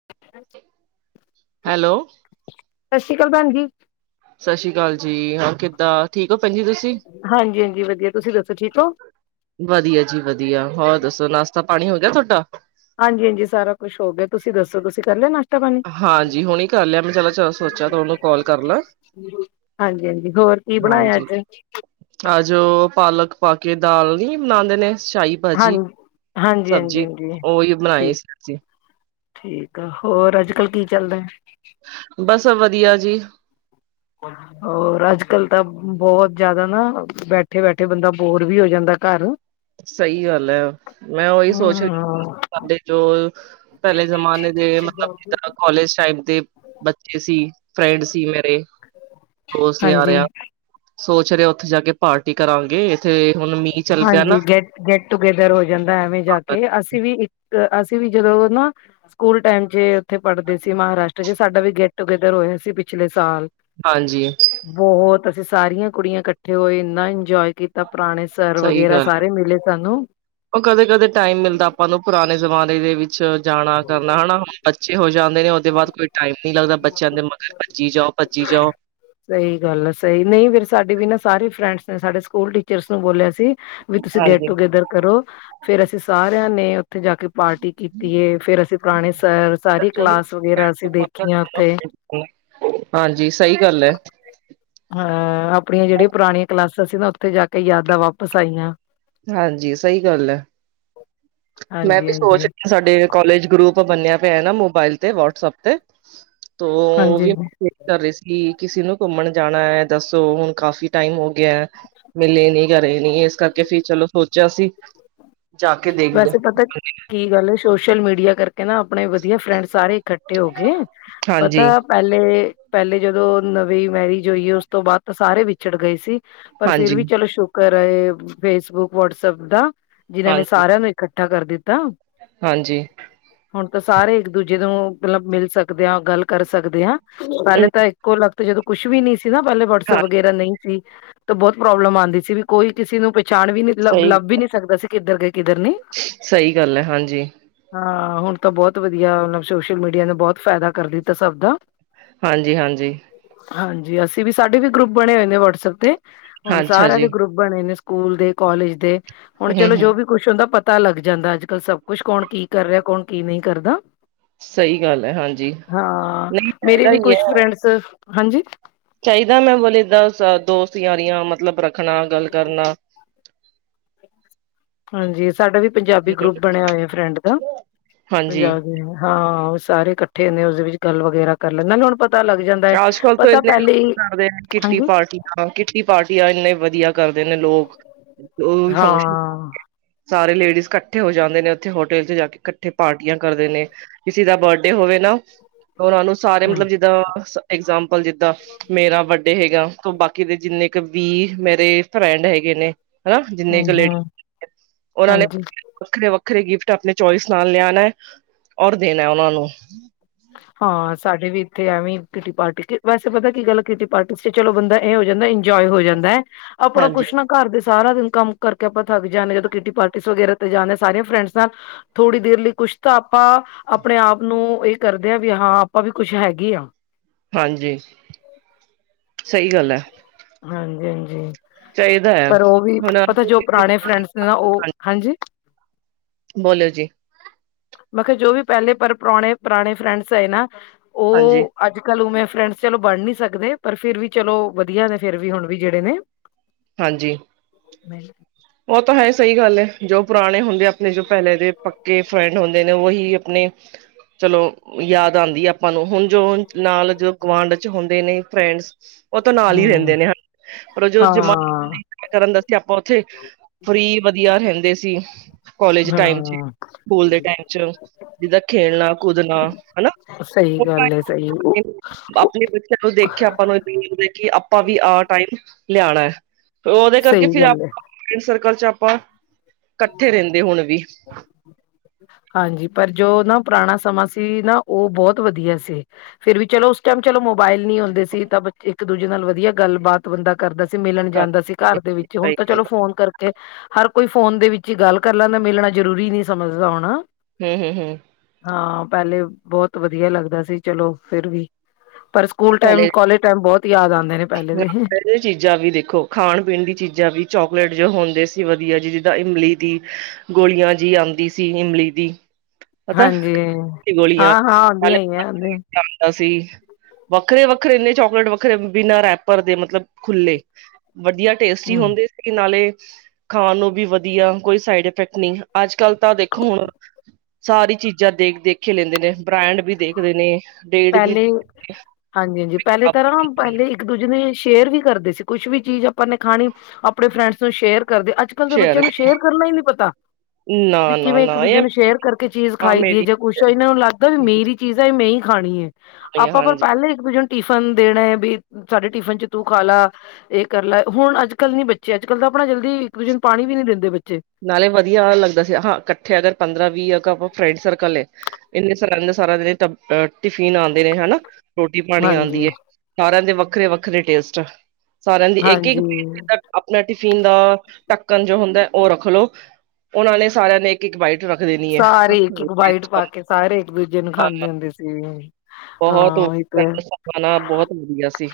[inaudible] Hello. ਸਤਿ ਸ਼੍ਰੀ ਅਕਾਲ ਭੈਣ ਜੀ। ਸਤਿ ਸ੍ਰੀ ਅਕਾਲ ਜੀ, ਹਾਂ ਕਿੱਦਾਂ ਠੀਕ ਹੋ ਭੈਣ ਜੀ ਤੁਸੀਂ। ਹਾਂਜੀ ਹਾਂਜੀ, ਵਧੀਆ। ਤੁਸੀਂ ਦੱਸੋ ਠੀਕ ਓ। ਵਧੀਆ ਜੀ ਵਧੀਆ। ਹੋਰ ਦੱਸੋ ਨਾਸ਼ਤਾ ਪਾਣੀ ਹੋ ਗਿਆ ਤੁਹਾਡਾ। ਹਾਂਜੀ ਹਾਂਜੀ ਸਾਰਾ ਕੁਛ ਹੋ ਗਿਆ, ਤੁਸੀਂ ਦੱਸੋ ਤੁਸੀਂ ਕਰ ਲਿਆ ਨਾਸ਼ ਹਾਂਜੀ ਹੁਣੇ ਕਰ ਲਿਆ, ਮੈਂ ਚਲ ਚਲੋ ਸੋਚਿਆ ਤੁਆਨੂੰ ਕੋਲ ਕਰਲਾਂ। ਹਾਂਜੀ ਹਾਂਜੀ, ਹੋਰ ਕੀ ਬਣਾਇਆ ਅੱਜ? ਅੱਜ ਓ ਪਾਲਕ ਪਾ ਕੇ ਦਾਲ ਨੀਂ ਬਣਾਂਦੇ ਨੇਂ ਸ਼ਾਈ ਭਾਜੀ, ਹਾਂਜੀ ਹਾਂਜੀ ਹਾਂਜੀ ਸਬਜੀ ਹਾਂਜੀ ਓਈ ਬਣਾਈ, ਠੀਕ ਸਬਜ਼ੀ। ਠੀਕ ਆ, ਹੋਰ ਅੱਜ-ਕਲ ਕੀ ਚੱਲਦਾ। ਬਸ ਵਧੀਆ ਜੀ। [inaudible] ਹੋਰ ਅੱਜ-ਕਲ ਤਾਂ ਬੋਤ ਜ਼ਿਆਦਾ ਨਾਂ ਬੈਠੇ-ਬੈਠੇ ਬੰਦਾ ਬੋਰ ਵੀ ਹੋ ਜਾਂਦਾ ਘਰ। ਸਈ ਗੱਲ ਐ, ਮੈਂ ਉਈ ਸੋਚ ਰੀ, ਹਮ ਸਾਡੇ ਜੋ ਪੈਲੇ ਜ਼ਮਾਨੇ ਦੇ ਮਤਲਬ ਜਿੱਦਾਂ ਕਾਲਜ ਟਾਈਮ ਤੇ ਬੱਚੇ ਸੀ, ਫਰੈਂਡ ਸੀ ਮੇਰੇ, ਦੋਸਤ ਯਾਰ ਹਾਂਜੀ ਆ ਸੋਚ ਰੇ ਉੱਥੇ ਜਾ ਕੇ ਪਾਰਟੀ ਕਰਾਂਗੇ, ਇੱਥੇ ਹੁਣ ਮੀਂਹ ਚੱਲ ਪਿਆ ਨਾਂ ਗੇੱਟ ਟੂਗੇਦਰ ਹੋ ਜਾਂਦਾ ਐਵੇਂ ਜਾ ਕੇ, ਅਸੀਂ ਵੀ ਇੱਕ ਅਸੀਂ ਵੀ ਜਦੋਂ ਨਾ ਸਕੂਲ ਟੈਮ ਚ ਓਥੇ ਪੜਦੇ ਸੀ ਮਹਾਰਾਸ਼- ਟਰ ਚ ਸਾਡਾ ਵੀ ਗੈਟ ਟੂਗੇਦਰ ਹੋਏਆ ਸੀ ਪਿਛਲੇ ਸਾਲ। ਹਾਂਜੀ। ਬੋਤ ਅਸੀਂ ਸਾਰੀਆਂ ਕੁੜੀਆਂ ਕੱਠੇ ਹੋਏ ਇੰਨਾ ਇੰਜੋਏ ਕੀਤਾ ਪੁਰਾਨੇ ਸਰ ਵਗੈਰਾ ਸਾਰੇ ਮਿਲੇ ਸਾਨੂੰ। ਓ ਕਦੇ-ਕਦੇ ਟੈਮ ਮਿਲਦਾ ਆਪਾਂ ਨੂੰ ਪੁਰਾਨੇ ਜਮਾਨੇ ਦੇ ਵਿੱਚ ਜਾਨਾ ਕਰਨਾ ਹਨਾ ਬੱਚੇ ਹੋ ਜਾਂਦੇ ਨੇ ਓਦੇ ਬਾਦ ਕੋਈ ਟਾਈਮ ਨੀ ਲੱਗਦਾ ਬੱਚੇਆਂ ਦੇ ਮਗਰ ਭੱਜੀ ਜਾਓ-ਭੱਜੀ ਜਾਓ ਸਈ ਗੱਲ ਆ ਸਈ ਨਈਂ ਫੇਰ ਸਾਡੇ ਵੀ ਨਾ ਸਾਰੇ ਫਰੈਂਡਸ ਨੇ ਸਾਡੇ ਸਕੂਲ ਟੀਚਰਸ ਨੂੰ ਬੋਲੇਆ ਸੀ ਵੀ ਤੁਸੀਂ ਗੈਟ ਹਾਂਜੀ ਟੂਗੇੈਦਰ ਕਰੋ, ਫੇਰ ਅਸੀਂ ਸਾਰੇਆਂ ਨੇ ਓਥੇ ਜਾ ਕੇ ਪਾਰਟੀ ਕੀਤੀ ਏ ਫੇਰ ਅਸੀਂ ਪੁਰਾਨੇ ਸਰ ਸਾਰੀ ਕਲਾਸ ਵਗੈਰਾ ਅਸੀਂ ਦੇਖੀਆਂ ਓਥੇ ਹਾਂਜੀ ਸਈ ਗੱਲ ਐ। ਹਾਂ ਆਪਨੀਆਂ ਜੇੜੀਆਂ ਪੁਰਾਨੀਆਂ ਕਲਾਸਾਂ ਸੀ ਨਾ ਓਥੇ ਜਾ ਕੇ ਯਾਦਾਂ ਵਾਪਸ ਆਈਆਂ। ਹਾਂਜੀ ਸਈ ਗੱਲ ਐ, ਮੈਂ ਹਾਂਜੀ ਵੀ ਸੋਚ ਹਾਂਜੀ ਸਾਡੇ ਕੋਲਜ ਗਰੁੱਪ ਬਨੇਆ ਪੇਆ ਨਾ ਮੋਬਾਇਲ ਤੇ ਵਟਸਐਪ ਤੇ ਤੋ ਓ ਹਾਂਜੀ ਵੀ [unintelligible] ਕਰ ਰਏ ਸੀ ਕਿਸੀ ਨੂੰ ਘੁੰਮਨ ਜਾਨਾ ਐ ਦੱਸੋ ਹੁਨ ਕਾਫ਼ੀ ਟੈਮ ਹੋ ਗੇਆ ਮਿਲੇ ਨੀ ਕਰੇ ਨੀ ਏਸ ਕਰਕੇ ਫਿਰ ਚਲੋ ਸੋਚੇਆ ਸੀ ਜਾ ਕੇ ਦੇਖ ਵੈਸੇ ਪਤਾ ਕੀ ਗੱਲ ਐ ਸੋਸ਼ਲ ਮੀਡੀਆ ਕਰਕੇ ਨਾ ਆਪਣਨੇ ਵਦੀਆ ਫਰੈਂਡ ਸਾਰੇ ਇਕੱਠੇ ਹੋ ਗਏ। ਹਾਂਜੀ। ਪਤਾ ਪੈਲੇ-ਪੈਲੇ ਜਦੋਂ ਨਵੀਂ ਮੈਰਿਜ ਹੋਈ ਏ ਉਸ ਤੋਂ ਬਾਦ ਤਾਂ ਸਾਰੇ ਵਿਛੜ ਗਏ ਸੀ। ਪਰ ਫੇਰ ਹਾਂਜੀ, ਵੀ ਚਲੋ ਸ਼ੁਕਰ ਆਏ ਫੇਸਬੁੱਕ ਵਟਸਐਪ ਦਾ ਜਿਨਾਂ ਨੇ ਹਾਂਜੀ, ਸਾਨੂੰ ਇਕੱਠਾ ਕਰ ਦਿੱਤਾ। ਹਾਂਜੀ। ਹੁਨ ਤਾਂ ਸਾਰੇ ਇੱਕ ਦੂਜੇ ਨੂੰ ਮਤਲਬ ਮਿਲ ਸਕਦੇ ਆਂ ਗੱਲ ਕਰ ਸਕਦੇ ਆਂ। ਪੈਲੇ ਅਹ ਤਾਂ ਇੱਕੋ ਲਗਤ ਜਦੋਂ ਕੁਛ ਵੀ ਨੀ ਸੀ ਨਾ ਪੈਲੇ ਹਾਂ ਵਟਸਅੱਪ ਵਗੈਰਾ ਨਈਂ ਸੀ। ਤਾਂ ਬੋਤ ਪ੍ਰੋਬਲਮ ਆਂਦੀ ਸੀ ਵੀ ਕੋਈ ਕਿਸੀ ਨੂੰ ਪਛਾਨ ਵੀ ਨੀ ਲੱਭ ਵੀ ਨੀ ਸਕਦਾ ਸੀ ਕਿੱਦਰ ਗਏ ਕਿੱਦਰ ਨਈਂ। ਸਈ ਗੱਲ ਐ ਹਾਂਜੀ। ਹਾਂ ਹੁਨ ਤਾਂ ਬੋਤ ਵਦੀਆ ਮਤਲਬ ਸੋਸ਼ਲ ਮੀਡੀਆ ਨੇ ਬੋਤ ਫੈਦਾ ਕਰ ਦਿੱਤਾ ਸਬ ਦਾ। ਹਾਂਜੀ-ਹਾਂਜੀ। ਹਾਂਜੀ ਅਸੀਂ ਵੀ ਸਾਡੇ ਵੀ ਗਰੁੱਪ ਬਨੇ ਹੋਏ ਨੇ ਵਟਸਐਪ ਤੇ, ਹੁਨ ਅੱਛਾ ਸਾਰੇਆਂ ਜੀ ਦੇ ਗਰੁੱਪ ਬਨੇ ਨੇ ਸਕੂਲ ਦੇ ਕੋਲਜ ਦੇ, ਹੁਨ ਹੂੰ, ਚਲੋ ਜੋ ਹੂੰ। ਵੀ ਕੁੱਛ ਹੁੰਦਾ ਪਤਾ ਲੱਗ ਜਾਂਦਾ ਅੱਜ-ਕੱਲ ਸਬ ਕੁੱਛ ਕੌਨ ਕੀ ਕਰ ਰਿਆ ਕੌਨ ਕੀ ਨਈਂ ਕਰਦਾ। ਸਹੀ ਗੱਲ ਹੈ ਹਾਂਜੀ ਹਾਂ ਨਹੀਂ ਮੇਰੇ ਚਾਹੀਦਾ ਵੀ ਕੁਛ ਫਰੈਂਡਸ, ਹਾਂਜੀ। ਚਾਈਦਾ ਮੈਂ ਬੋਲ ਏਦਾਂ ਦੋਸਤੀ ਯਾਰੀਆਂ ਮਤਲਬ ਰੱਖਨਾ ਗੱਲ ਕਰਨਾ ਹਾਂਜੀ ਸਾਡਾ ਵੀ ਪੰਜਾਬੀ ਹੂੰ। ਗਰੁੱਪ ਬਨੇਆ ਹੋਏਆ ਫਰੈਂਡ ਦਾ, ਹਾਂਜੀ ਪੰਜਾਬ ਦੇ ਆਂ। ਹਾਂ ਓ ਸਾਰੇ ਕੱਠੇ ਨੇ ਉਸਦੇ ਵਿੱਚ ਗੱਲ ਵਗੈਰਾ ਕਰ ਲੈਂ ਨਾਲੇ ਹੁਨ ਪਤ ਪਤਾ ਲੱਗ ਜਾਂਦਾ ਐ, ਅੱਜ ਕੱਲ੍ਹ ਪਤਾ ਪੈਲੇ ਈ, ਹਾਂਜੀ। ਹਾਂ ਕਿੱਟੀ ਪਾਰਟੀ ਆ ਏਨੇ ਵਦੀਆ ਕਰਦੇ ਨੇ ਲੋਕ, ਓ ਵੀ ਹਾਂ ਫੰਕਸ਼ਨ ਸਾਰੇ ਲੇਡੀਜ਼ ਕੱਠੇ ਹੋ ਜਾਂਦੇ ਨੇ ਓਥੇ ਹੋਟਲ ਚ ਜਾ ਕੇ ਕੱਠੇ ਪਾਰਟੀਆਂ ਕਰਦੇ ਨੇ। ਕਿਸੇ ਦਾ ਬਰਡੇ ਹੋਵੇ ਨਾ, ਓਨਾਂ ਨੂੰ ਸਾਰੇ ਹੂੰ। ਮਤਲਬ ਜਿੱਦਾਂ ਇੰਗਜਾਮਪਲ ਜਿੱਦਾਂ ਮੇਰਾ ਬਰ ਤੇ ਹੈਗਾ ਬਾਕੀ ਦੇ ਜਿੰਨੇ ਕੁ ਵੀ ਮੇਰੇ ਫਰੈਂਡ ਹੈਗੇ ਨੇ ਹਨਾ ਜਿੰਨੇ ਹੂੰ ਕੁ ਹੂੰ ਲੇਡੀ [unintelligible] ਓਨਾਂ ਨੇ ਹਾਂਜੀ ਵੱਖਰੇ-ਵੱਖਰੇ ਗਿਫਟ ਆਪਨੇ ਚੋਇਸ ਨਾਲ ਲਿਆਨਾ ਔਰ ਦੇਨਾ ਓਨਾਂ ਨੂੰ। ਹਾਂ ਸਾਡੇ ਵੀ ਇਥੇ ਐਵੇਂ ਕਿਟੀ ਪਾਰਟੀ ਵੈਸੇ ਪਤਾ ਕੀ ਗੱਲ ਕਿਟੀ ਪਾਰਟੀ ਚ ਚਲੋ ਬੰਦਾ ਏ ਹੋ ਜਾਂਦਾ ਇੰਨਜੋ ਆਏ ਹੋ ਜਾਂਦਾ, ਆਪਨਾ ਹਾਂਜੀ ਕੁਛ ਨਾ ਘੱਰ ਦੇ ਸਾਰਾ ਦਿਨ ਕੰਮ ਕਾਰਕੇ ਆਪਾਂ ਥੱਕ ਜਾਣੇ, ਜਦੋਂ ਕਿਟੀ ਪਾਰਟੀਸ ਵਗੈਰਾ ਤੇ ਜਾਂਣੇ ਸਾਰੀਆਂ ਫਰੈਂਡਸ ਨਾਲ ਥੋੜੀ ਦੇਰ ਲਈ ਕੁਛ ਤਾਂ ਅਪਾ, ਆਪਣੇ ਆਪ ਨੂੰ ਇੱ ਕਰਦੇ ਆ ਵੀ ਹਾਂ, ਆਪਾ ਵੀ ਕੁੱਛ ਹੈਗੇ ਆ ਹਾਂਜੀ, ਸਈ ਗੱਲ ੲੈ ਹਾਂਜੀ-ਹਾਂਜੀ ਚਾਹੀਦਾ ਹੈ ਪਰ ਓ ਵੀ ਹੁਣ ਪਤਾ ਜੋ ਪਰਾਣੇ ਫਰੈਂਡਸ ਨਾ ਓ, ਹਾਂਜੀ। ਬੋਲੋ ਜੀ ਮੈਂ ਖੇਆ ਜੋ ਵੀ ਪੈਲੇ ਪਰ ਪਰੋਣੇ ਪਰਾਣੇ ਫਰੈਂਡਸ ਹੈਏ ਨਾ ਹਾਂਜੀ। ਅੱਜ-ਕੱਲ ਉਵੇਂ ਫਰੈਂਡਸ ਚਲੋ ਬਣ ਨੀ ਸਕਦੇ, ਪਰ ਫੇਰ ਵੀ ਚਲੋ ਵਧੀਆ ਨੇ ਫੇਰ ਵੀ ਹੁਣ ਵੀ ਜੇੜੇ ਨੇ ਹਾਂਜੀ। ਮੈਲ ਓ ਤਾਂ ਹੈ ਸਹੀ ਗੱਲ ੲੈ ਜੋ ਪੁਰਾਣੇ ਹੁੰਦੇ ਆਪਣੇ ਜੋ ਪੈਹਲੇ ਦੇ ਪੱਕੇ ਫਰੈਂਡ ਹੁੰਦੇ ਨੇ ਉਹੀ ਆਪਣੇ ਚਲੋ ਯਾਦ ਆਦੀ ੲੈ ਆਪਾਂ ਨੂੰ ਹੁਣ ਜੋ ਨਾਲ ਜੋ ਗੁਵਾਢ ਚ ਹੁੰਦੇ ਨੇ ਫਰੈਂਡਸ ਓ ਤੋਂ ਨਾਲ ਈ ਰੈੰਦੇ ਹੂੰ ਨੇ ਹ, ਪਰ ਓ ਜੋ ਜਮਾ ਹਾਂ ਕਰਨ ਦਾ ਵਾਸਤੇ ਆਪਾਂ ਓਥੇ ਫ੍ਰਰੀ ਵਧੀਆ ਰੈਹਦੇ ਸੀ ਕੋਲਜ ਟਾਈਮ ਚ ਹਾਂ ਸਕੂਲ ਦੇ ਟਾਈਮ ਚ, ਜਿੱਦਾਂ ਖੇਲਣਾ-ਕੁਦਣਾ ਹਨਾ ਸਹੀ ਗੱਲ ਹੈ ਸਹੀ [unintelligible] ਆਪਣੇ ਬੱਚਿਆਂ ਨੂੰ ਦੇਖ ਕੇ, ਆਪਾਂ ਨੂੰ [unintelligible] ਹੁੰਦਾ ਕਿ ਆਪਾਂ ਵੀ ਆ ਟਾਈਮ ਲਆਣਾ ਓਦੇ ਕਰਕੇ ਸਹੀ ਫਿਰ ਗੱਲ ਹੈ ਆਪ [unintelligible] ਸਰਕਲ ਚ ਆਪਾਂ, ਕੱਠੇ ਰੈੰਦੇ ਹੁਣ ਵੀ [inaudible] ਹਾਂਜੀ, ਪਰ ਜੋ ਨਾ ਪਰਾਣਾ ਸਮਾਂ ਸੀ, ਨਾ ਓ ਬੋਤ ਵਧੀਆ ਸੀ। ਫਿਰ ਵੀ ਚਲੋ, ਉਸ ਟਾਈਮ ਚਲੋ ਮੋਬਾਇਲ ਨੀ ਹੁਦੇ ਸੀ ਤਾਂ ਬੱਚੇ ਇੱਕ-ਦੂਜੇ ਨਾਲ ਵਧੀਆ ਗੱਲਬਾਤ ਬੰਦਾ ਕਰਦਾ ਸੀ, ਮਿਲਣ ਜਾਂਦਾ ਸੀ ਘੱਰ ਦੇ ਵਿੱਚ ਹੁਣ ਸਹੀ ਤਾਂ ਗੱਲ ਚਲੋ ਹੈ। ਫੋਨ ਕਰ ਕੇ, ਹਰ ਕੋਈ ਫੋਨ ਦੇ ਵਿੱਚ ਈ ਗੱਲ ਕੱਰ ਲੈਂਦਾ ਮਿਲਣਾ ਜਰੂਰੀ ਨੀ ਸਮਝਦਾ ਹੋਣ ਹਮ, ਹਮ, ਹਮ ਹਾਂ ਪੈਲੇ ਬੋਤ ਵਧੀਆ ਲੱਗਦਾ ਸੀ, ਚਲੋ ਫਿਰ ਵੀ, ਪਰ ਸ ਕੂਲ ਟੈਮ, ਪਹਿਲੇ ਕੋਲਜ ਟੈਮ ਬੋਤ ਯਾਦ ਆਦੇ ਨੇ ਪੈਲੇ ਦੇ ਏ ਚੀਜ਼ਾਂ ਵੀ ਦੇਖੋ, ਖਾਣ-ਪੀਣ ਦੀ ਚੀਜ਼ਾਂ ਵੀ, ਚੋਕਲੇਟ ਜੋ ਹੁੰਦੇ ਸੀ ਵਧੀਆ ਜੀ, ਜਦਾਂ ਇਮਲੀ ਦੀ ਗੋਲੀਆ ਜੀ ਆਦੀ ਸੀ ਇਮਲੀ ਦੀ ਪਤਾ ਹਾਂਜੀ ਗੋਲੀਆ ਹਾਂ ਹਾਂ ਆਉਂਦੀਆਂ ਨਾਲੇ ਹੀ ਆ ਆਉਂਦੇ [unintelligible] ਸੀ ਵੱਖਰੇ-ਵੱਖਰੇ ਏਨੇ ਚੋਕਲੇਟ, ਵੱਖਰੇ ਬਿਨਾਂ ਰੈਪਰ ਦੇ ਮਤਲਬ ਖੁੱਲੇ, ਵਧੀਆ ਟੇਸਟੀ ਹਮ ਹੁੰਦੇ ਨਾਲੇ ਖਾਣ ਨੂੰ ਵੀ ਵਧੀਆ, ਕੋਈ ਸਾਈਡ ਇਫੈਕਟ ਨੀ, ਅੱਜ-ਕੱਲ ਤਾਂ ਦੇਖੋ ਹੁਣ ਸਾਰੀਆ ਚੀਜ਼ਾਂ ਦੇਖ-ਦੇਖੇ ਲੇਂਦੇ ਨੇ, ਬ੍ਰਾਂਡ ਵੀ ਦੇਖਦੇ ਨੇ, ਡੇਢ ਵੀ ਹਾਂਜੀ-ਹਾਂਜੀ, ਪੈਲੇ ਤਾਂ ਨਾ ਪਹਲੇ ਇੱਕ-ਦੂਜੇ ਨੇ ਸ਼ੇਅਰ ਵੀ ਕਰਦੇ ਸੀ ਕੁਛ ਵੀ ਚੀਜ਼ ਆਪਾਂ ਨੇ ਖਾਣੀ, ਆਪਣੇ ਫਰੈਂਡਸ ਸ਼ੇਅਰ ਕਰਦੇ, ਅੱਜ ਕੱਲ ਦੇ ਬੱਚੇਆ ਨੂੰ ਸ਼ੇਅਰ ਕਰਨ ਦਾ ਈ ਨੀ ਪਤਾ ਨਾ ਵੀ ਨਾ ਕਿਵੇਂ ਨਾ ਇੱਕ-ਦੂਜੇ ਇਹ ਨੂੰ ਸ਼ੇਅਰ ਕਰਕੇ ਚੀਜ਼ ਹਾਂ ਖਾਈ ਦੀ ਏ ਮੇਰੀ ਜਾਂ ਕੁਛ ਏਨਾਂ ਨੂੰ ਲੱਗਦਾ ਵੀ ਮੇਰੀ ਚੀਜ਼ਾਂ ਮੈਂ ਈ ਖਾਣੀ ਏ, ਆਪਾ ਪਰ ਹਾਂਜੀ ਪੈਹਲੇ ਇੱਕ-ਦੂਜੇ ਟਿਫਨ ਦੇਣਾ ਬੀ, ਸਾਡੇ ਟਿਫਨ ਚ ਤੂੰ ਖਾ ਲਾ ਏ ਕਰ ਲੈ, ਹੁਣ ਅੱਜ-ਕੱਲ ਨੀ ਬੱਚੇ ਅੱਜ-ਕੱਲ ਤਾਂ ਆਪਣਾ ਜਲਦੀ ਇੱਕ-ਦੂਜੇ ਨੂੰ ਪਾਣੀ ਵੀ ਨੀ ਦਿੰਦੇ ਬੱਚੇ ਨਾਲੇ ਵਧੀਆ ਲੱਗਦਾ ਸੀ, ਆਹਾ ਕੱਠੇ ਅਗਰ ਪੰਦਰਾਂ-ਵੀ ਅਗਾਂ ਫਰੈਂਡ ਸਰਕਲ ਏ ਏਨੇ ਸਾਰਾ, ਏਨੇ ਸਾਰਾ [unintelligible] ਟਿਫਿਨ ਆਦੇ ਨੇ ਹਨਾ। ਰੋਟੀ ਪਾਣੀ ਆਂਦੀ ਹਾਂਜੀ ਏ। ਸਾਰਿਆਂ ਦੇ ਵੱਖਰੇ- ਵੱਖਰੇ ਟੇਸਟ, ਸਾਰਿਆਂ ਦੀ ਇੱਕ- ਇੱਕ ਹਾਂਜੀ ਪ [unintelligible] ਆਪਣਾ ਟਿਫਿਨ ਦਾ ਢੱਕਣ ਜੋ ਹੁੰਦਾ ਉਹ ਰੱਖ ਲਓ। ਉਹਨਾਂ ਨੇ ਸਾਰਿਆਂ ਨੇ ਇੱਕ- ਇੱਕ ਬਾਈਟ, ਰੱਖ ਦੇਣੀ ਐ। ਸਾਰੇ ਇੱਕ- ਇੱਕ ਬਾਈਟ ਪਾ ਕੇ, ਸਾਰੇ ਇੱਕ- ਦੂਜੇ ਨੂੰ ਖਾਂਦੇ ਹੁੰਦੇ ਸੀ। ਬਹੁਤ ਹਾਂ ਉਹੀ ਤੇ ਵਧੀਆ ਸਪਨਾ ਬਹੁਤ ਵਧੀਆ ਸੀ।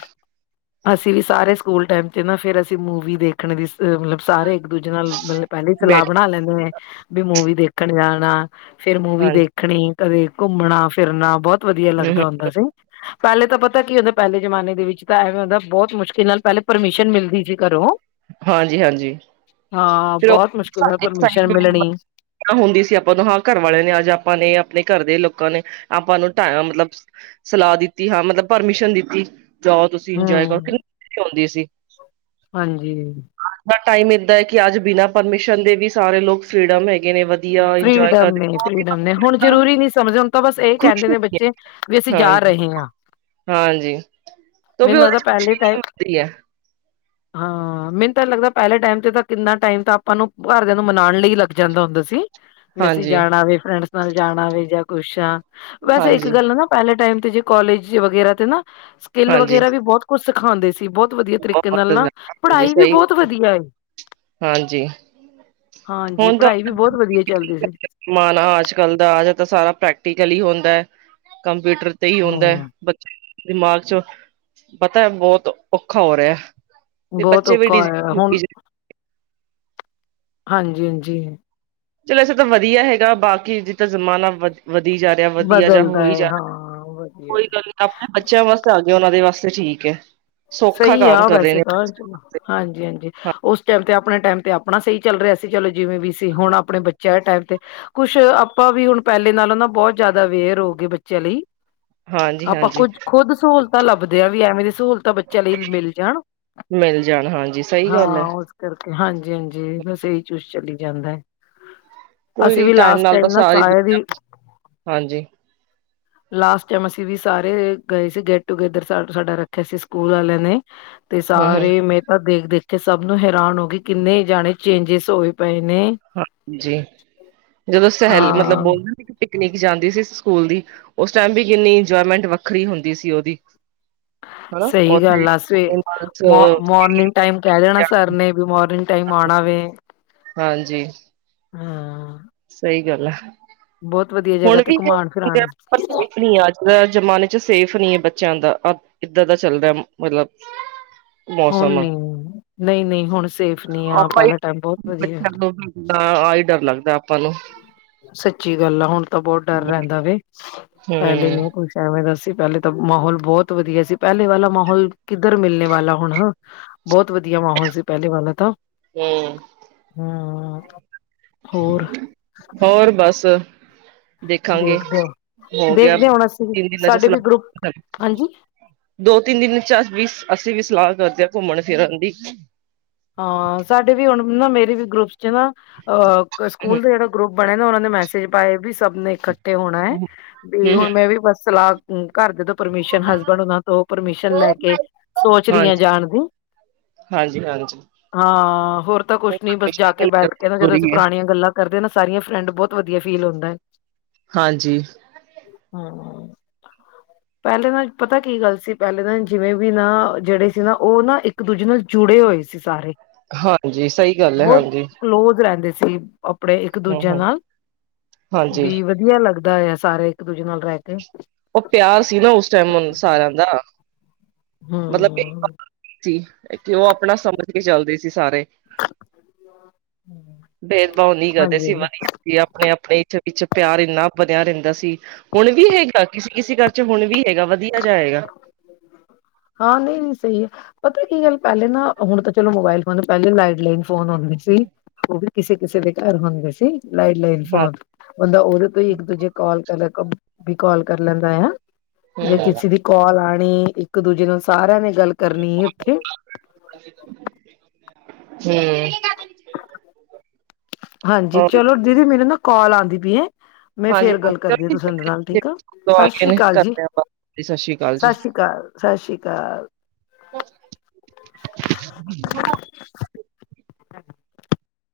ਅਸੀਂ ਵੀ ਸਾਰੇ ਸਕੂਲ ਟਾਈਮ ਤੇ ਨਾ, ਫਿਰ ਅਸੀਂ ਮੂਵੀ ਦੇਖਣ ਦੀ ਮਤਲਬ ਸਾਰੇ। ਇੱਕ -ਦੂਜੇ ਨਾਲ ਮਤਲਬ ਪਹਿਲੇ ਹੀ ਸਲਾਹ ਬੈਠ ਬਣਾ ਲੈਂਦੇ, ਕਿ ਮੂਵੀ ਦੇਖਣ ਜਾਣਾ, ਫਿਰ ਮੂਵੀ ਦੇਖ। ਹਾਂਜੀ ਦੇਖਨੀ ਕਦੇ ਘੁੰਮਣਾ ਫਿਰਨਾ ਬਹੁਤ ਵਧੀਆ ਹੂੰ-ਹੂੰ, ਲੱਗਦਾ ਹੁੰਦਾ ਸੀ। ਪਹਿਲੇ ਤਾਂ ਪਤਾ ਕੀ ਹੁੰਦਾ, ਪਹਿਲੇ ਜਮਾਨੇ ਦੇ ਵਿੱਚ ਐਹ ਗੱਲ ਦਾ ਬਹੁਤ ਮੁਸ਼ਕਿਲ ਨਾਲ ਪਹਿਲੇ ਪਰਮਿਸ਼ਨ ਮਿਲਦੀ ਸੀ ਘਰੋਂ। ਹਾਂਜੀ-ਹਾਂਜੀ ਹਾਂ ਫਿਰ ਉਹ ਬਹੁਤ ਮੁਸ਼ਕਲ ਨਾਲ ਪਰਮਿਸ਼ਨ ਐਕਸਾਈਟਮੈਂਟ ਮਿਲਣੀ। ਹੁੰਦੀ ਸੀ। ਆਪਾਂ ਨੂੰ ਹਾਂ ਘਰ ਵਾਲਿਆਂ ਨੇ ਅੱਜ ਆਪਾਂ ਨੇ ਆਪਣੇ ਘਰ ਦੇ ਲੋਕਾਂ ਨੇ, ਆਪਾਂ ਨੂੰ ਟਾਈਮ ਮਤਲਬਸ, ਸਲਾਹ ਦਿੱਤੀ, ਹਾਂ ਮਤਲਬ ਪਰਮਿਸ਼ਨ ਦਿੱਤੀ। ਜਾਓ ਤੁਸੀਂ ਇੰਜੋਏ ਕਰੋ। ਹਮ ਕਿੰਨੀ ਖੁਸ਼ੀ ਹੁੰਦੀ ਸੀ। ਹਾਂਜੀ। ਅੱਜ ਦਾ ਟਾਈਮ ਐਦਾਂ, ਕਿ ਅੱਜ ਬਿਨਾਂ ਪਰਮਿਸ਼ਨ ਦੇ ਵੀ ਸਾਰੇ ਲੋਕ ਫ੍ਰੀਡਮ ਏ ਇਹ ਨੇ ਵਧੀਆ। ਇੰਜੋਏ ਫਰੀਡਮ ਕਰਦੇ ਨੇ, ਫਰੀਡਮ ਨੇ ਹੁਣ ਜ਼ਰੂਰੀ ਨਹੀ ਸਮਝਦੇ ਹੁਣ ਤਾਂ ਬਸ ਇਹ ਖੁਸ਼ ਕਹਿੰਦੇ ਨੇ ਬੱਚੇ। ਵੇ ਅਸੀਂ ਜਾ ਰਹੇ ਹਾਂ। ਹਾਂਜੀ, ਤੋਂ ਵੀ ਮੈਨੂੰ ਉਹਦੇ ਲੱਗਦਾ 'ਚ ਪਹਿਲੇ ਖੁਸ਼ੀ ਨਹੀਂ ਟਾਈਮ ਹੁੰਦੀ ਹੈ। ਹਾਂ ਮੈਨੂੰ ਤਾਂ ਲੱਗਦਾ, ਪਹਿਲੇ ਟਾਈਮ ਤੇ ਤਾਂ ਕਿੰਨਾ ਟੈਮ ਤਾਂ ਆਪਾਂ ਨੂੰ ਘਰਦਿਆਂ ਨੂੰ ਮਨਾਉਣ ਲਈ ਲੱਗ ਜਾਂਦਾ ਹੁੰਦਾ ਸੀ। ਵੈਸੇ ਹਾਂਜੀ ਜਾਣਾ ਵੇ, ਫਰੈਂਡਸ ਨਾਲ ਜਾਣਾ ਵੇ ਜਾਂ ਕੁਛ ਹਾਂ, ਵੈਸੇ ਇੱਕ ਹਾਂਜੀ ਗੱਲ ਨਾ। ਪਹਿਲੇ ਟੈਮ ਤੇ ਜੇ ਕੋਲਜ ਵਗੈਰਾ ਤੇ ਨਾ, ਸਕਿਲ ਹਾਂਜੀ ਵਗੈਰਾ ਵੀ ਬਹੁਤ ਕੁਛ ਸਿਖਾਂਦੇ ਸੀ। ਬਹੁਤ, ਵਧੀਆ ਤਰੀਕੇ ਬਹੁਤ ਨਾਲ ਨਾ, ਹਾਂਜੀ ਪੜਾਈ ਵੀ ਸਹੀ ਬਹੁਤ ਵਧੀਆ ਏ। ਹਾਂਜੀ ਹਾਂਜੀ, ਪੜਾਈ ਵੀ ਬਹੁਤ ਵਧੀਆ ਚੱਲਦੀ ਸੀ। ਮਾਣਾ ਅੱਜ-ਕੱਲ ਦਾ ਆ ਜਾਂ ਸਾਰਾ ਪ੍ਰੈਕਟੀਕਲ ਹੀ ਹੁੰਦਾ ਏ ਕੰਪਿਊਟਰ ਤੇ ਹੀ ਹੁੰਦਾ ਏ, ਹਾਂ ਬੱ, ਦਿਮਾਗ 'ਚ, ਪਤਾ ਬਹੁਤ ਔਖਾ ਹੋ ਰਿਹਾ। ਤੇ ਬਹੁਤ ਬੱਚੇ ਵੀ ਔਖਾ ਡਿ ਹੋਇਆ ਹੁਣ [unintelligible] ਹਾਂਜੀ-ਹਾਂਜੀ। ਚਲੋ ਐਸੇ ਤਾਂ ਵਧੀਆ ਹੈਗਾ, ਬਾਕੀ ਜਿੱਦਾਂ ਜ਼ਮਾਨਾ ਵ ਵਧੀ ਜਾਏ। ਵਧੀਆ ਜਾਂ ਬਦਲਦਾ ਹੋਈ ਹੈ ਜਾਏ, ਹਾਂ ਵਧੀਆ ਕੋਈ ਗੱਲ ਨੀ, ਆਪਣੇ ਬੱਚਿਆਂ ਵਾਸਤੇ ਆਗੇ ਉਹਨਾਂ ਦੇ ਵਾਸਤੇ ਠੀਕ ਹੈ। ਸੌਖਾ ਸਹੀ ਹੈ ਕੰਮ ਕਰ ਰਹੇ ਵੈਸੇ ਨੇ ਤਾਂ ਚਲੋ, ਬੱਚੇ। ਹਾਂਜੀ-ਹਾਂਜੀ ਹਾਂ ਉਸ ਟਾਈਮ ਤੇ ਆਪਣੇ ਟਾਈਮ ਤੇ ਆਪਣਾ ਸਹੀ। ਚੱਲ ਰਿਹਾ ਸੀ। ਚਲੋ ਜਿਵੇਂ ਵੀ ਸੀ। ਹੁਣ ਆਪਣੇ ਬੱਚਿਆਂ ਟੈਮ ਤੇ, ਕੁਛ ਆਪਾਂ ਵੀ ਹੁਣ ਪਹਿਲੇ ਨਾਲੋਂ ਬਹੁਤ ਜ਼ਿਆਦਾ ਅਵੇਅਰ ਹੋ ਗਏ। ਬੱਚਿਆਂ ਲਈ, ਹਾਂਜੀ ਆਪਾਂ ਹਾਂਜੀ ਕੁੱਛ ਖੁਦ ਸਹੂਲਤਾਂ ਲੱਭਦੇ ਆ, ਵੀ ਐਵੇਂ ਦੀ ਸਹੂਲਤਾਂ ਬੱਚ। ਵੀ ਮਿਲ ਜਾਣ, ਮਿਲ ਜਾਣ ਹਾਂਜੀ ਸਹੀ ਹਾਂ ਗੱਲ ਹੈ ਉਹ ਇਸ ਕਰਕੇ, ਹਾਂਜੀ-ਹਾਂਜੀ ਬਸ ਇਹੀ ਚੂਜ ਚਲੀ ਜਾਂਦਾ ਕੋਈ ਅਸੀਂ ਨੀ ਵੀ ਲਾਸਟ ਨਾਲ ਤਾਂ ਟਾਈਮ ਨਾ ਸਾਰੀ ਸਾਇ ਦੀ। ਹਾਂਜੀ ਲਾਸਟ ਟਾਈਮ ਅਸੀਂ ਵੀ ਸਾਰੇ ਗਏ ਸੀ, ਗੈਟ ਟੂਗੇੈਦਰ ਸ ਸਾਡਾ ਰੱਖਿਆ ਸੀ। ਸਕੂਲ ਵਾਲੇ ਨੇ, ਤੇ ਹੂੰ ਹੂੰ ਸਾਰੇ ਮੇਰੇ ਵੱਲ ਦੇਖ-ਦੇਖ। ਕਿ ਸਭ ਨੂੰ ਹੈਰਾਨ ਹੋ ਗਏ। ਕਿੰਨੇ ਜਾਣੇ ਚੇਂਜਿਸ ਹੋਏ ਪਏ ਨੇ। ਹਾਂਜੀ, ਜਦੋਂ ਸੇਹਲ ਮਤਲਬ ਹਾਂ ਬੋਲ ਪਿਕਨਿਕ ਜਾਂਦੀ ਸੀ ਸਕੂਲ ਦੀ, ਉਸ ਟਾਈਮ ਵੀ ਕਿੰਨੀ ਇੰਜੋਏਮੈਂਟ ਵੱਖਰੀ ਹੁੰਦੀ ਸੀ ਉਹਦੀ। [inaudible] ਸਹੀ ਉੱਥੇ ਗੱਲ ਆ ਸਵੇ, ਮੋ, ਮੋਰਨਿੰਗ ਟਾਈਮ ਕਹਿ ਦੇਣਾ ਸਰ ਨੇ ਕਿ ਮੋਰਨਿੰਗ ਟਾਈਮ ਆਣਾ ਵੇ। ਹਾਂਜੀ। ਹਾਂ। ਸਈ ਗੱਲ ਐ। ਬੋਤ ਵਧੀਆ ਜਗਾ 'ਤੇ ਘੁੰਮਾਣ ਫਿਰਾਨ। ਪਰ ਸੇਫ ਨੀ ਐ ਅੱਜ ਦਾ ਜਮਾਨੇ 'ਚ ਸੇਫ ਨੀ ਐ ਬੱਚਿਆਂ ਦਾ ਅ ਐਦਾਂ ਦਾ ਚੱਲਦੈ ਮਤਲਬ ਹੁਣ ਮੌਸਮ। ਨੀ ਨਹੀਂ ਨਹੀਂ ਹੁਣ ਸੇਫ ਨੀ ਆ ਆਪਾਂ ਈ, ਪਹਿਲਾ ਟਾਈਮ ਬਹੁਤ ਵਧੀਆ ਆਈ ਡਰ ਲੱਗਦੈ ਆਪਾਂ ਨੂੰ। ਸੱਚੀ ਗੱਲ ਆ ਹੁਣ ਤਾਂ ਬੋ ਡਰ ਰੈਂਦਾ ਵੇ, ਪੈਲੇ ਹੂੰ ਨੀ ਕੁਛ ਐਂਵੇਂ ਦਾ ਸੀ ਪੈਲੇ ਤਾਂ ਮਹੌਲ ਬੋਤ ਵਧੀਆ ਸੀ, ਪੈਲੇ ਵਾਲਾ ਮਹੌਲ ਕਿੱਧਰ ਮਿਲਨੇ ਵਾਲਾ ਹੁਣ, ਬੋਤ ਵਧੀਆ ਮਹੌਲ ਸੀ ਪੈਲੇ ਵਾਲਾ ਤਾਂ। ਹੂੰ। ਹੂੰ, ਹੋਰ? ਹੋਰ ਬੱਸ। ਦੇਖਾਂਗੇ, ਦੇਖਦੇ ਹੋ ਹੋ ਗਿਆ ਦੇਖਦੇ ਹੁਣ ਅਸੀਂ ਵੀ ਤਿੰਨ ਦਿਨਾਂ 'ਚ ਸਾਡੇ ਸਲਾ ਵੀ ਗਰੁੱਪ ਹਾਂਜੀ ਦੋ-ਤਿੰਨ ਦਿਨ ਚਾ ਅਸ ਵੀ ਅਸੀਂ ਵੀ ਸਲਾਅ ਕਰਦੇ ਆ ਘੁੰਮਣ ਫਿਰਨ ਦੀ। ਹਾਂ ਸਾਡੇ ਵੀ ਹੁਣ ਨਾ ਮੇਰੀ ਵੀ ਗਰੁੱਪ 'ਚ ਨਾ ਅ ਕ ਹੂੰ ਸਕੂਲ ਦਾ ਜੇੜਾ ਗਰੁੱਪ ਬਣਿਆ ਦਾ ਹੁਣ ਉਨਾਂ ਨੇ ਮੈਸੇਜ ਪਾਏ ਵੀ ਸਭ ਨੇ ਇਕੱਠੇ ਹੋਣਾ ਐ ਵੀ ਹੂੰ ਹੁਣ ਮੈਂ ਵੀ ਬਸ ਸਲਾਅ ਘਰ ਦੇ ਤੋਂ ਪਰਮਿਸ਼ਨ ਹਸਬੈਂਡ ਉਨਾਂ ਤੋਂ ਪਰਮਿਸ਼ਨ ਲੈ ਕੇ ਸੋਚ ਰੀ ਆ ਜਾਣ ਦੀ। ਹਾਂਜੀ-ਹਾਂਜੀ। ਹਾਂ ਹੋਰ ਤਾਂ ਕੁਛ ਨੀ ਬਸ ਜਾ ਕੇ, ਬੈਠ ਕੇ ਨਾ ਜਦੋਂ ਜ਼ਰੂਰੀ ਅਸੀ ਹੈ ਪੁਰਾਣੀਆਂ ਗੱਲਾਂ ਕਰਦੇ ਨਾ ਸਾਰੀਆਂ ਫਰੈਂਡ ਬੋਤ ਵਧੀਆ ਫੀਲ ਹੁੰਦੈ। ਹਾਂਜੀ। ਹਾਂ। [inaudible] ਪੈਲੇ ਨਾਲ ਪਤਾ ਕੀ ਗੱਲ ਸੀ, ਪੈਲੇ ਦਾ ਜਿਵੇਂ ਵੀ ਨਾ ਜੇੜੇ ਸੀ ਨਾ ਓ ਨਾ ਇੱਕ-ਦੂਜੇ ਨਾਲ ਜੁੜੇ ਹੋਏ ਸੀ ਸਾਰੇ, ਹਾਂਜੀ ਸਹੀ ਗੱਲ ਹੈ ਬੋਤ ਹਾਂਜੀ ਕਲੋਜ਼ ਰੈਂਦੇ ਸੀ। ਆਪਣੇ ਹੂੰ ਇੱਕ-ਦੂਜੇ ਹੂੰ ਨਾਲ, ਹਾਂਜੀ ਬੀ ਵ ਧੀਆ ਲੱਗਦਾ ਆ ਸਾਰੇ ਇੱਕ-ਦੂਜੇ ਨਾਲ ਰੈ ਕੇ। ਓ ਪਿਆਰ ਸੀ ਨਾ ਉਸ ਟਾਈਮ ਉਨ ਸਾਰਿਆਂ ਦਾ। ਮਤਲਬ ਹੂੰ। ਸੀ ਕਿ ਓ ਆਪਣਾ ਸਮਝ ਕੇ ਚੱਲਦੇ ਸੀ ਸਾਰੇ। ਭੇਦ ਭਾਓ ਨੀ ਕਰਦੇ ਸੀ। ਹਾਂਜੀ। ਵੀ ਆਪਣੇ-ਆਪਣੇ ਇਚ ਵਿੱਚ ਪਿਆਰ ਏਨਾ ਵਧੇਆ ਰੈਂਦਾ ਸੀ। ਹੁਣ ਵੀ ਹੈਗਾ ਕਿਸੀ-ਕਿਸੀ ਘਰ 'ਚ ਹੁਣ ਵੀ ਹੈਗਾ ਵਧੀਆ ਜਾਏਗਾ। ਹਾਂ ਨਈ-ਨਈ ਸਈ ਏ ਪਤਾ ਕੀ ਗੱਲ ਪੈਲੇ ਨਾ ਹੁਣ ਤਾ ਚਲੋ ਮੋਬਾਇਲ ਫੋਨ ਪੈਲੇ ਲਾਈਡ ਲਈਨ ਫੋਨ ਹੁੰਦੇ ਸੀ ਓ ਵੀ ਕਿਸੇ-ਕਿਸੇ ਦੇ ਘਰ ਹੁੰਦੇ ਸੀ ਲਾਈਡ ਲਾਈਨ ਹਾਂ ਫੋਨ। ਬੰਦਾ ਉਦੇ ਤੋਂ ਈ ਇੱਕ-ਦੂਜੇ ਕਾਲ ਕਰ ਲੇ ਵੀ ਕਾਲ ਕਰ ਲੈਂਦਾ ਹਨਾ, ਜੇ ਹੂੰ ਹੂੰ ਕਿਸੀ ਦੀ ਕਾਲ ਆਣੀ ਇਕ-ਦੂਜੇ ਨਾਲ ਸਾਰੇ ਆ ਨੇ ਗੱਲ ਕਰਨੀ ਉਥੇ। ਹੂੰ। ਹਾਂਜੀ ਚਲੋ ਦੀਦੀ ਮੇਰੀ ਨਾ ਕਾਲ ਆਂਦੀ ਪਈ ਏ ਮੈਂ ਹਾਂਜੀ ਫੇਰ ਹਾਂਜੀ ਗੱਲ ਚਲੋ ਕਰਦੀ ਆ ਤੁਸਾ ਡੇ ਨਾਲ ਹੈ, ਠੀਕ ਆ, ਸਾ ਗਏ ਸ਼੍ਰੀ ਨੇ, ਕਾਲ ਜੀ। ਕਰਦੇ ਆ ਬਾਅਦ, ਸਤਿ ਸ਼੍ਰੀ ਅਕਾਲ ਸ ਜੀ ਸ਼੍ਰੀ ਕਾਲ, ਸ ਸ਼੍ਰੀ ਕਾਲ। [inaudible] [inaudible]